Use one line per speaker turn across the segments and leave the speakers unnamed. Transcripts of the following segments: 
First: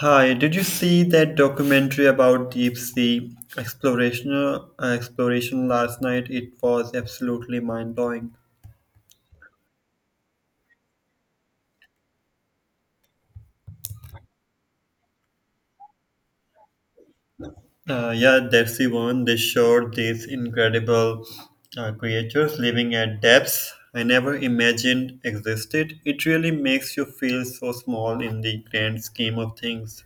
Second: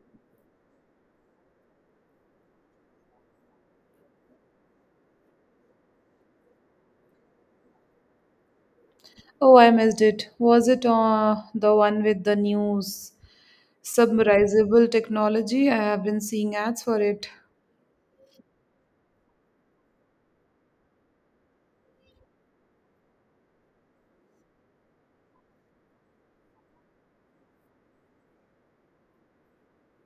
Hi, did you see that documentary about deep sea exploration last night? It was absolutely mind blowing.
Oh, I missed it. Was it the one with the news? Submersible technology. I have been seeing ads for it.
Yeah, that's the one. They showed these incredible creatures living at depths I never imagined existed. It really makes you feel so small in the grand scheme of things.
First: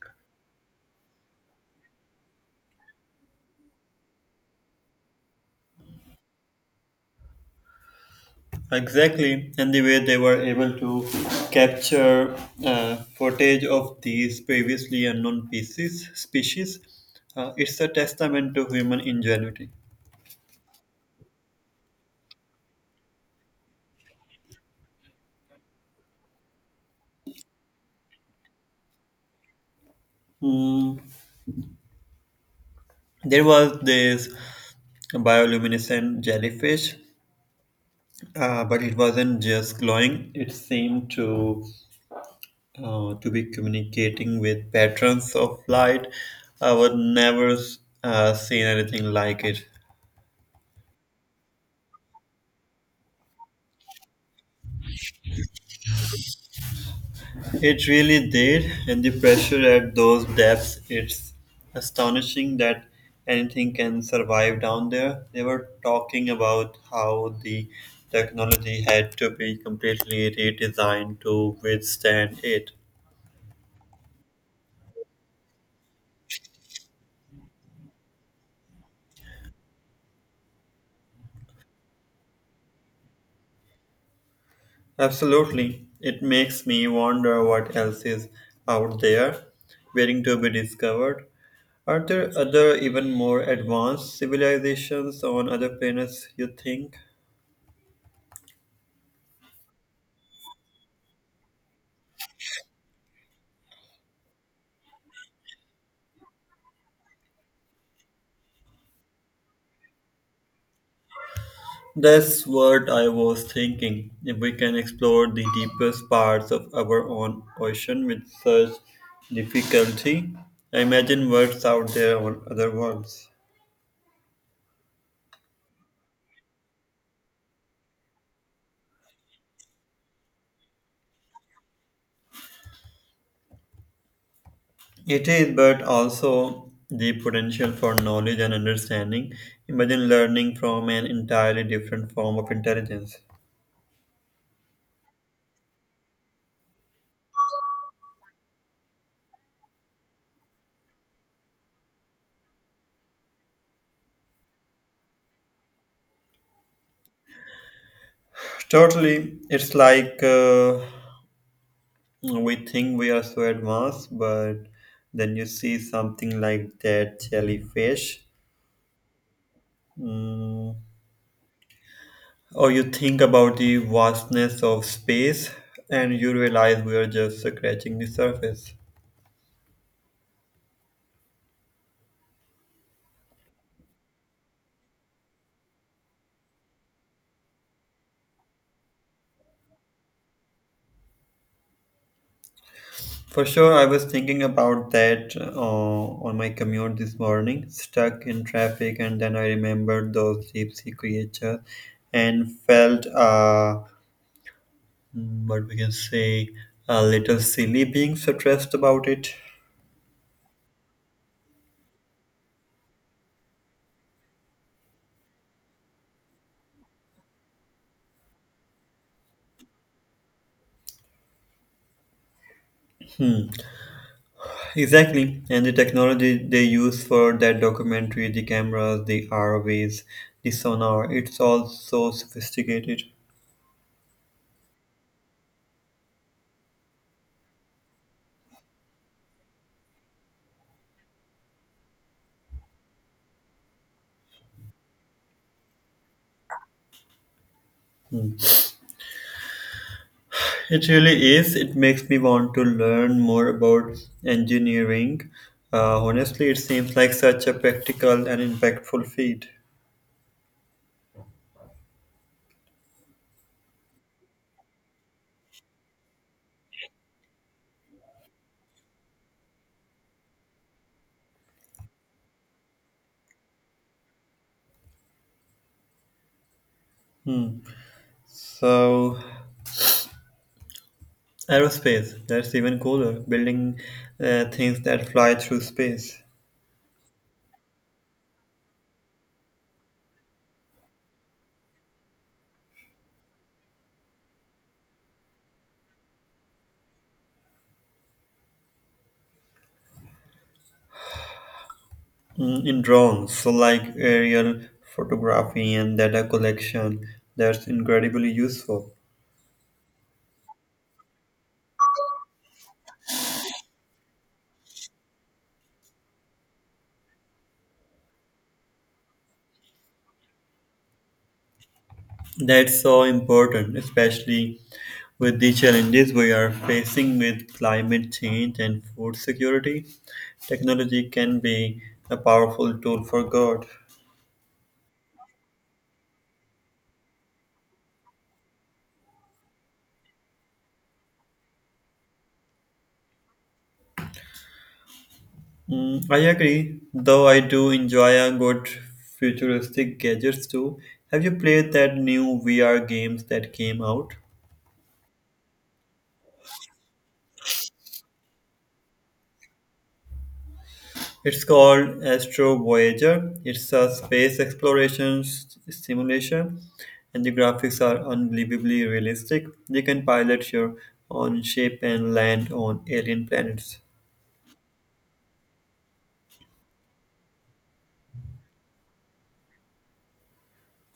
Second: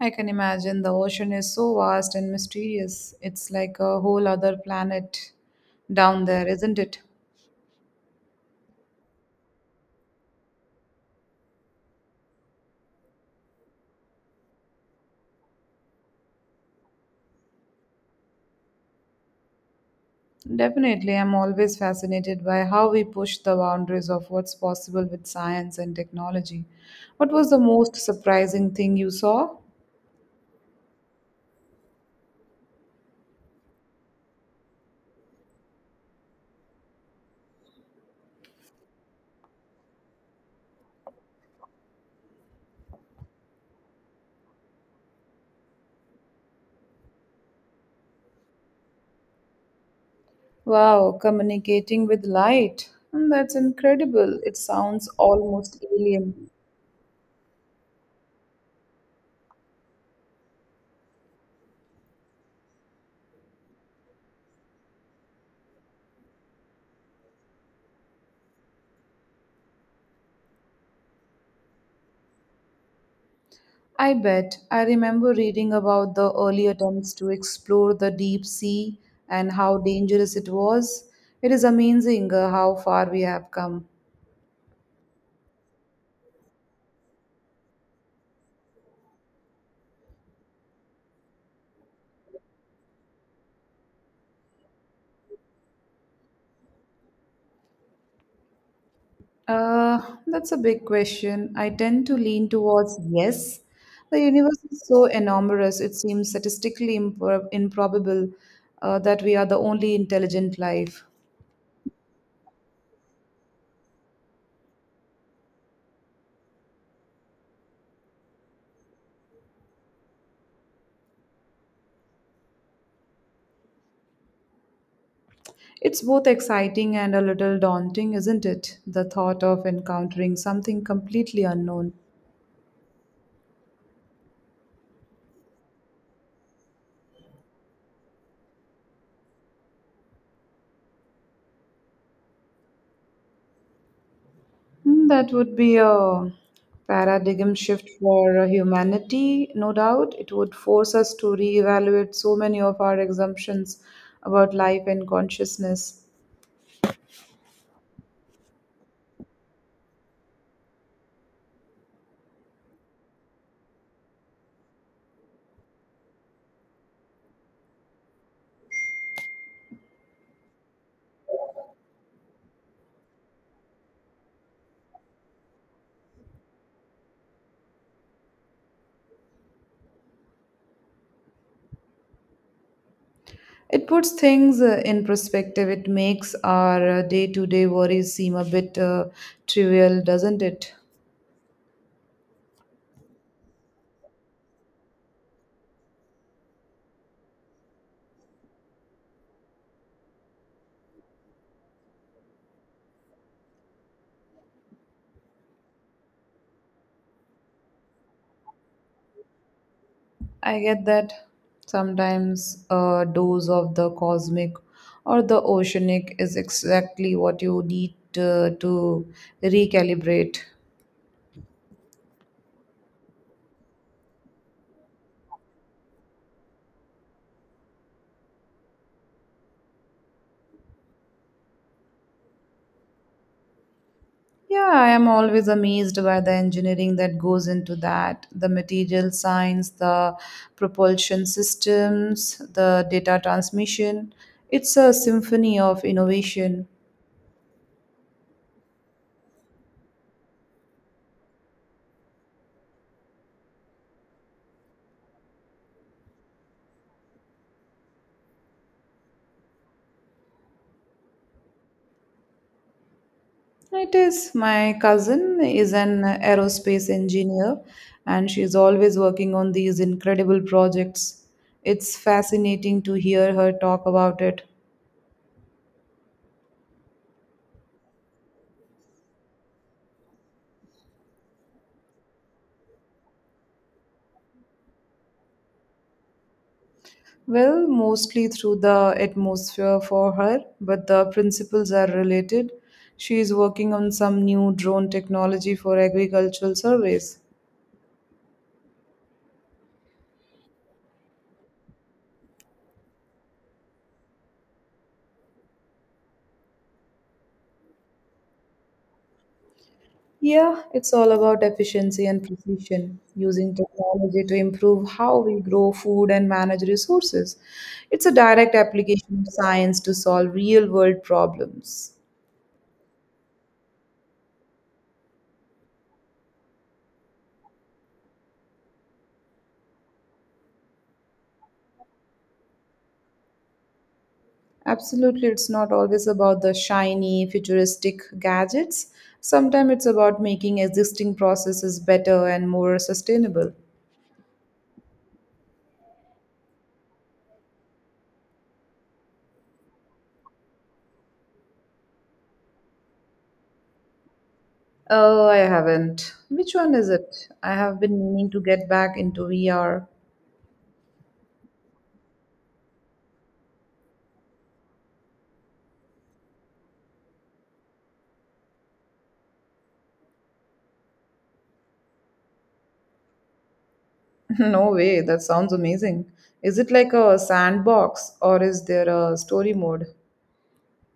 I can imagine the ocean is so vast and mysterious. It's like a whole other planet down there, isn't it?
Exactly, and the way they were able to capture footage of these previously unknown species, it's a testament to human ingenuity.
Definitely, I'm always fascinated by how we push the boundaries of what's possible with science and technology. What was the most surprising thing you saw?
Hmm. There was this bioluminescent jellyfish, but it wasn't just glowing. It seemed to be communicating with patterns of light. I would never seen anything like it.
Wow, communicating with light. Hmm, that's incredible. It sounds almost alien.
It really did, and the pressure at those depths, it's astonishing that anything can survive down there. They were talking about how the technology had to be completely redesigned to withstand it.
I bet. I remember reading about the early attempts to explore the deep sea and how dangerous it was. It is amazing how far we have come.
Absolutely. It makes me wonder what else is out there waiting to be discovered. Are there other, even more advanced civilizations on other planets, you think?
Uh, that's a big question. I tend to lean towards yes. The universe is so enormous, it seems improbable that we are the only intelligent life.
That's what I was thinking. If we can explore the deepest parts of our own ocean with such difficulty, I imagine what's out there on other worlds.
It's both exciting and a little daunting, isn't it? The thought of encountering something completely unknown.
It is, but also the potential for knowledge and understanding. Imagine learning from an entirely different form of intelligence.
Hmm, that would be a paradigm shift for humanity, no doubt. It would force us to reevaluate so many of our assumptions about life and consciousness.
Totally, it's like we think we are so advanced, but then you see something like that jellyfish. Mm, Or you think about the vastness of space and you realize we are just scratching the surface.
It puts things in perspective. It makes our day to day worries seem a bit trivial, doesn't it?
For sure, I was thinking about that on my commute this morning, stuck in traffic, and then I remembered those deep sea creatures and felt, mm, what we can say, a little silly being stressed about it.
I get that sometimes a dose of the cosmic or the oceanic is exactly what you need to recalibrate.
Hmm. Exactly, and the technology they use for that documentary, the cameras, the ROVs, the sonar, it's all so sophisticated.
Yeah, I am always amazed by the engineering that goes into that the material science, the propulsion systems, the data transmission. It's a symphony of innovation.
Hmm. It really is. It makes me want to learn more about engineering. Honestly, it seems like such a practical and impactful field.
It is. My cousin is an aerospace engineer and she's always working on these incredible projects. It's fascinating to hear her talk about it.
Hmm. So, aerospace, that's even cooler, building things that fly through space.
Well, mostly through the atmosphere for her, but the principles are related. She is working on some new drone technology for agricultural surveys.
Mm, in drones, so like aerial photography and data collection, that's incredibly useful.
Yeah, it's all about efficiency and precision, using technology to improve how we grow food and manage resources. It's a direct application of science to solve real world problems.
That's so important, especially with the challenges we are facing with climate change and food security. Technology can be a powerful tool for good.
Absolutely, it's not always about the shiny, futuristic gadgets. Sometimes it's about making existing processes better and more sustainable.
Mm, I agree, though I do enjoy a good futuristic gadgets too. Have you played that new VR games that came out?
Oh, I haven't. Which one is it? I have been meaning to get back into VR.
It's called Astro Voyager. It's a space exploration simulation, and the graphics are unbelievably realistic. You can pilot your own ship and land on alien planets.
No way, that sounds amazing. Is it like a sandbox or is there a story mode?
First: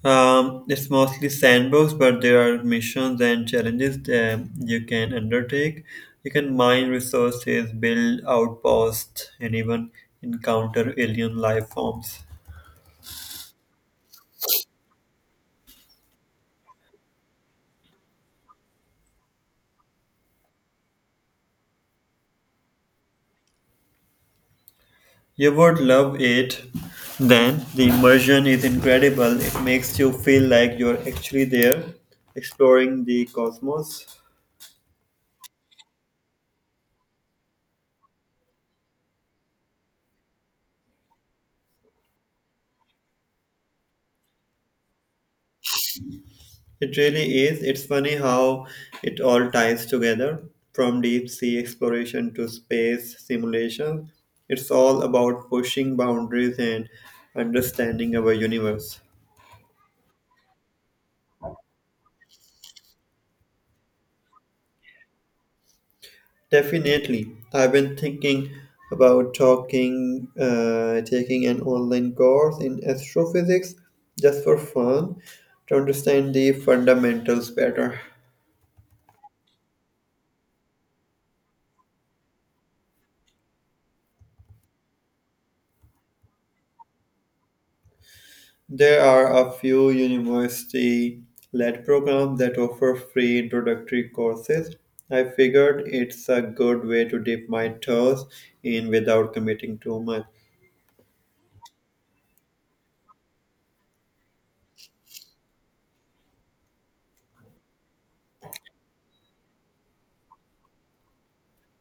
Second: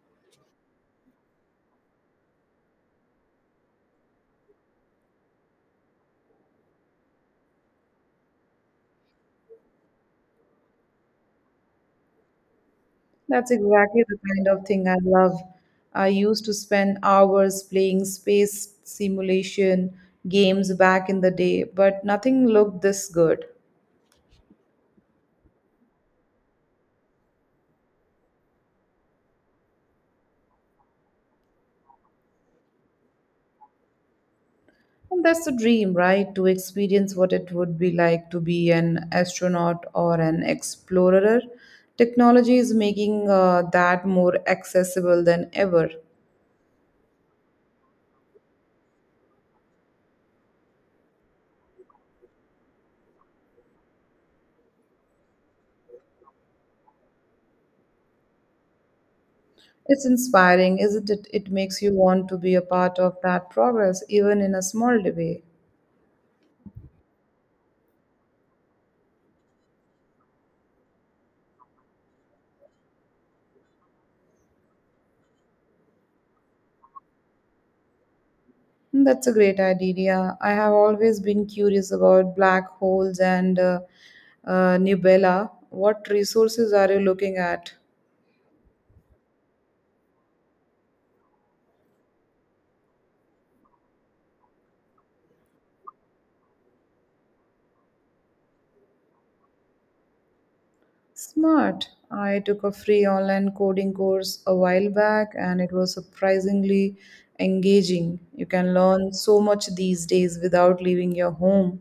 It's mostly sandbox, but there are missions and challenges that you can undertake. You can mine resources, build outposts, and even encounter alien life forms.
That's exactly the kind of thing I love. I used to spend hours playing space simulation games back in the day, but nothing looked this good.
You would love it. Then the immersion is incredible. It makes you feel like you're actually there, exploring the cosmos.
And that's the dream, right? To experience what it would be like to be an astronaut or an explorer. Technology is making that more accessible than ever.
It really is. It's funny how it all ties together, from deep sea exploration to space simulation. It's all about pushing boundaries and understanding our universe.
It's inspiring, isn't it? It makes you want to be a part of that progress, even in a small way.
Definitely. I've been thinking about taking an online course in astrophysics just for fun to understand the fundamentals better.
That's a great idea. I have always been curious about black holes and Nubella. What resources are you looking at?
There are a few university led programs that offer free introductory courses. I figured it's a good way to dip my toes in without committing too much.
Smart. I took a free online coding course a while back and it was surprisingly engaging. You can learn so much these days without leaving your home.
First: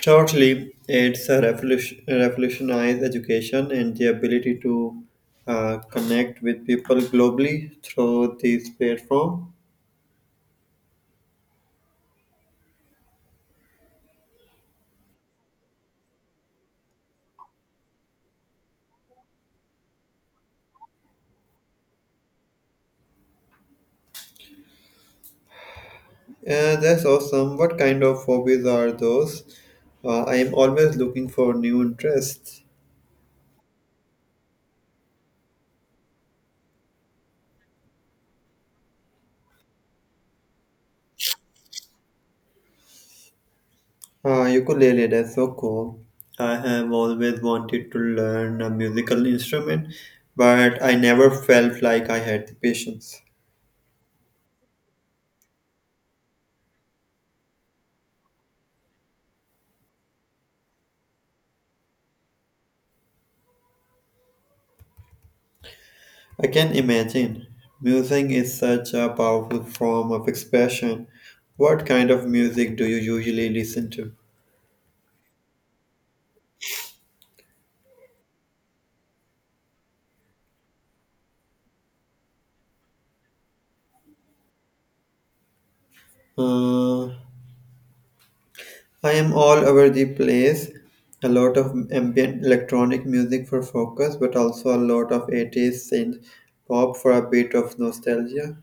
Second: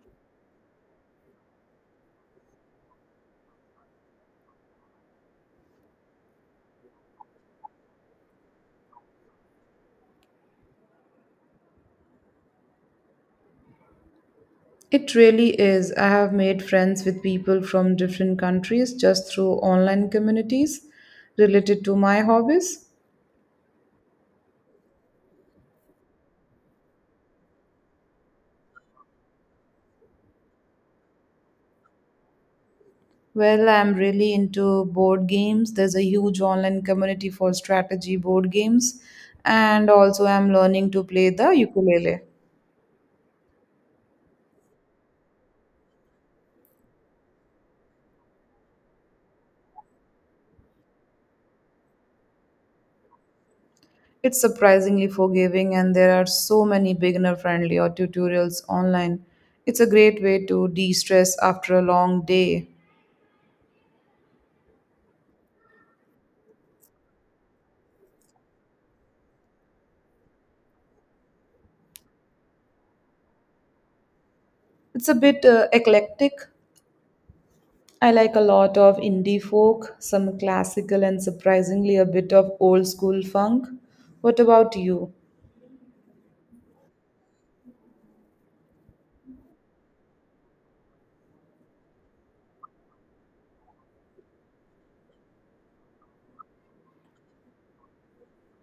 Shortly, it's a revolutionized education and the ability to connect with people globally through this platform.
It really is. I have made friends with people from different countries just through online communities related to my hobbies.
That's awesome. What kind of hobbies are those? I am always looking for new interests.
Well, I'm really into board games. There's a huge online community for strategy board games, and also I'm learning to play the ukulele.
Ukulele, that's so cool. I have always wanted to learn a musical instrument, but I never felt like I had the patience.
It's surprisingly forgiving, and there are so many beginner friendly or tutorials online. It's a great way to de stress after a long day.
I can imagine. Music is such a powerful form of expression. What kind of music do you usually listen to?
It's a bit eclectic. I like a lot of indie folk, some classical, and surprisingly a bit of old school funk. What about you?
Uh, I am all over the place. A lot of ambient electronic music for focus, but also a lot of 80s synth pop for a bit of nostalgia.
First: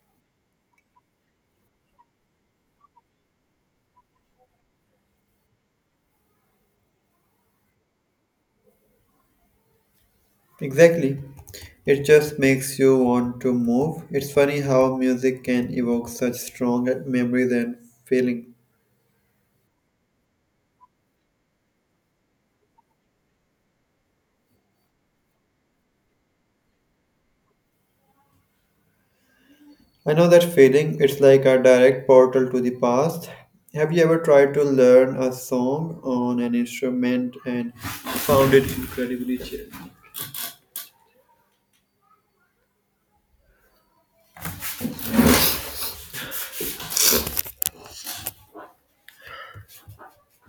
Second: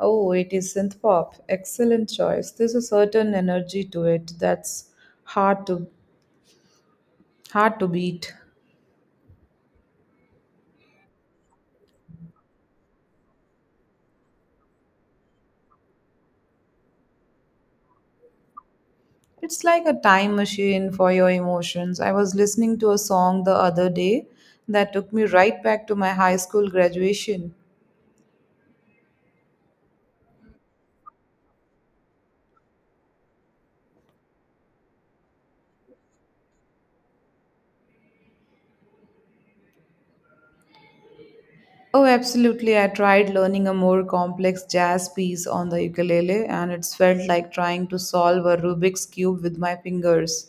Oh, it is synth pop. Excellent choice. There's a certain energy to it that's hard to hard to beat.
Exactly. It just makes you want to move. It's funny how music can evoke such strong memories and feeling.
It's like a time machine for your emotions. I was listening to a song the other day that took me right back to my high school graduation.
I know that feeling. It's like a direct portal to the past. Have you ever tried to learn a song on an instrument and found it incredibly challenging?
Oh, absolutely. I tried learning a more complex jazz piece on the ukulele, and it felt like trying to solve a Rubik's Cube with my fingers.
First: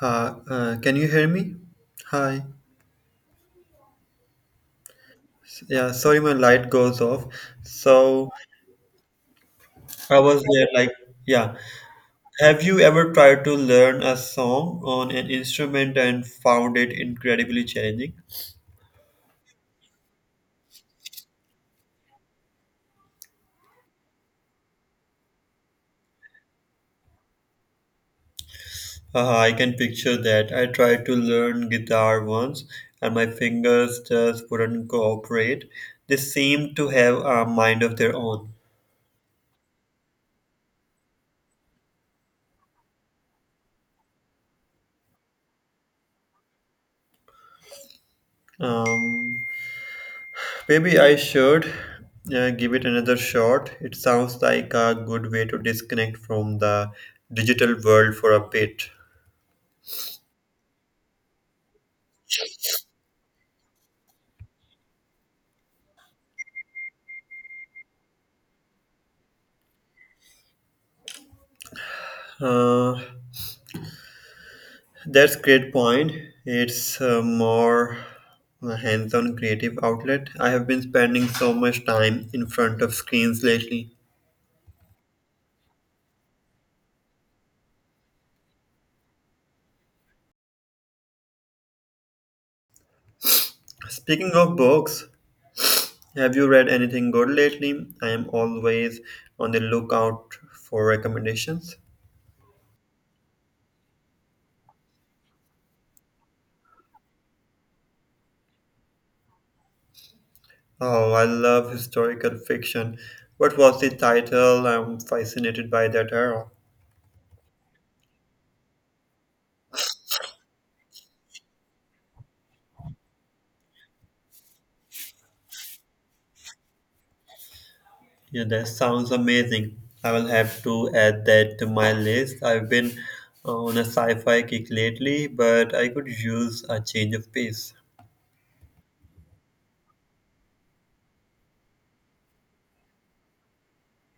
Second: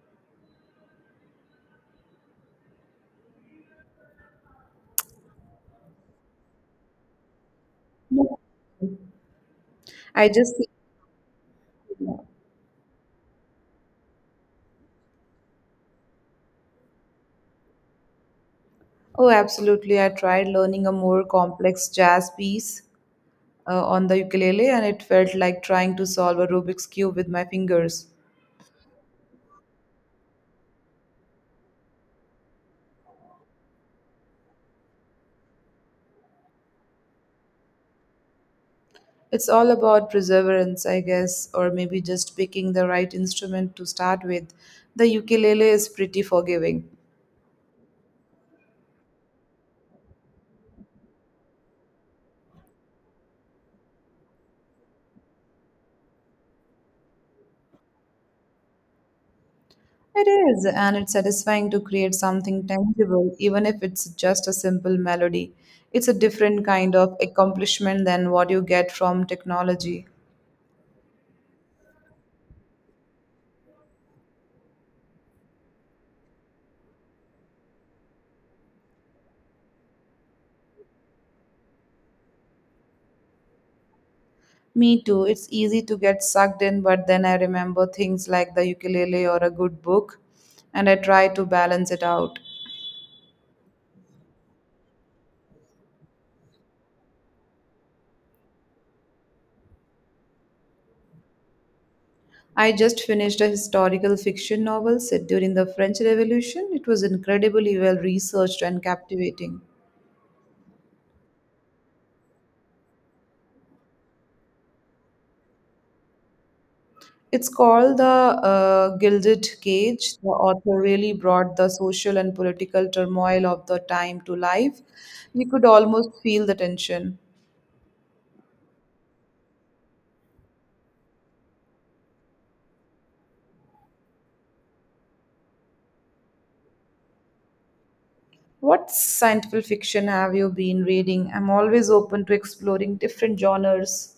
Hi, can you hear me? Hi. Yeah, sorry, my light goes off. So I
I
was
just.
there, like, yeah. Have you ever tried to learn a song on an instrument and found it incredibly challenging?
Oh, absolutely. I tried learning a more complex jazz piece on the ukulele, and it felt like trying to solve a Rubik's Cube with my fingers.
Haha, I can picture that. I tried to learn guitar once and my fingers just wouldn't cooperate. They seem to have a mind of their own.
It's all about perseverance, I guess, or maybe just picking the right instrument to start with. The ukulele is pretty forgiving.
Um, Maybe I should give it another shot. It sounds like a good way to disconnect from the digital world for a bit.
It is, and it's satisfying to create something tangible, even if it's just a simple melody. It's a different kind of accomplishment than what you get from technology.
Uh, that's great point. It's a more hands-on creative outlet. I have been spending so much time in front of screens lately.
Me too. It's easy to get sucked in, but then I remember things like the ukulele or a good book, and I try to balance it out.
Speaking of books, have you read anything good lately? I am always on the lookout for recommendations.
I just finished a historical fiction novel set during the French Revolution. It was incredibly well researched and captivating.
Oh, I love historical fiction. What was the title? I'm fascinated by that era.
It's called The Gilded Cage. The author really brought the social and political turmoil of the time to life. You could almost feel the tension.
Yeah, that sounds amazing. I will have to add that to my list. I've been on a sci fi kick lately, but I could use a change of pace.
What scientific fiction have you been reading? I'm always open to exploring different genres.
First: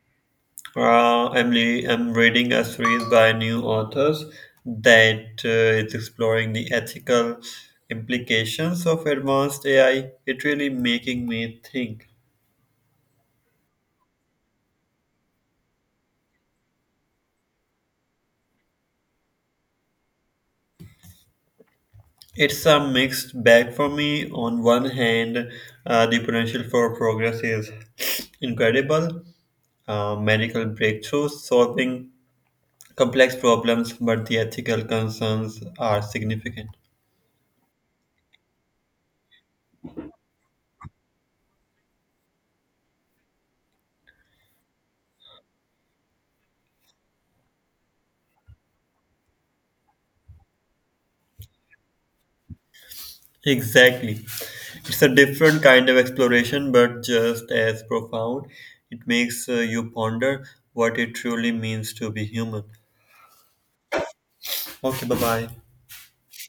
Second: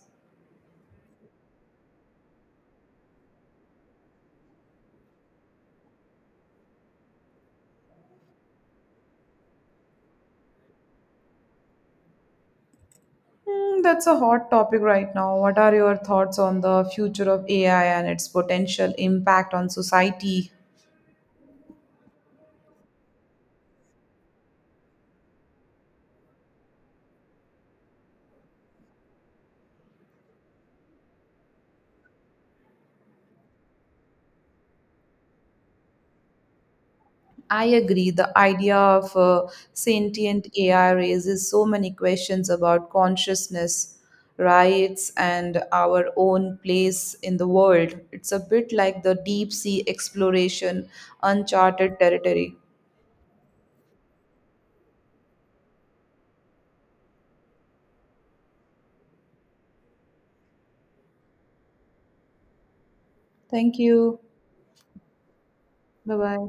I'm reading a series by new authors that is exploring the ethical implications of advanced AI. It really making me think.
Hmm, that's a hot topic right now. What are your thoughts on the future of AI and its potential impact on society?
It's a mixed bag for me. On one hand, the potential for progress is incredible, medical breakthroughs solving complex problems, but the ethical concerns are significant.
I agree. The idea of sentient AI raises so many questions about consciousness, rights, and our own place in the world. It's a bit like the deep sea exploration, uncharted territory.
Exactly. It's a different kind of exploration, but just as profound. It makes you ponder what it truly means to be human.
Thank you.
Okay, bye bye.
Bye bye.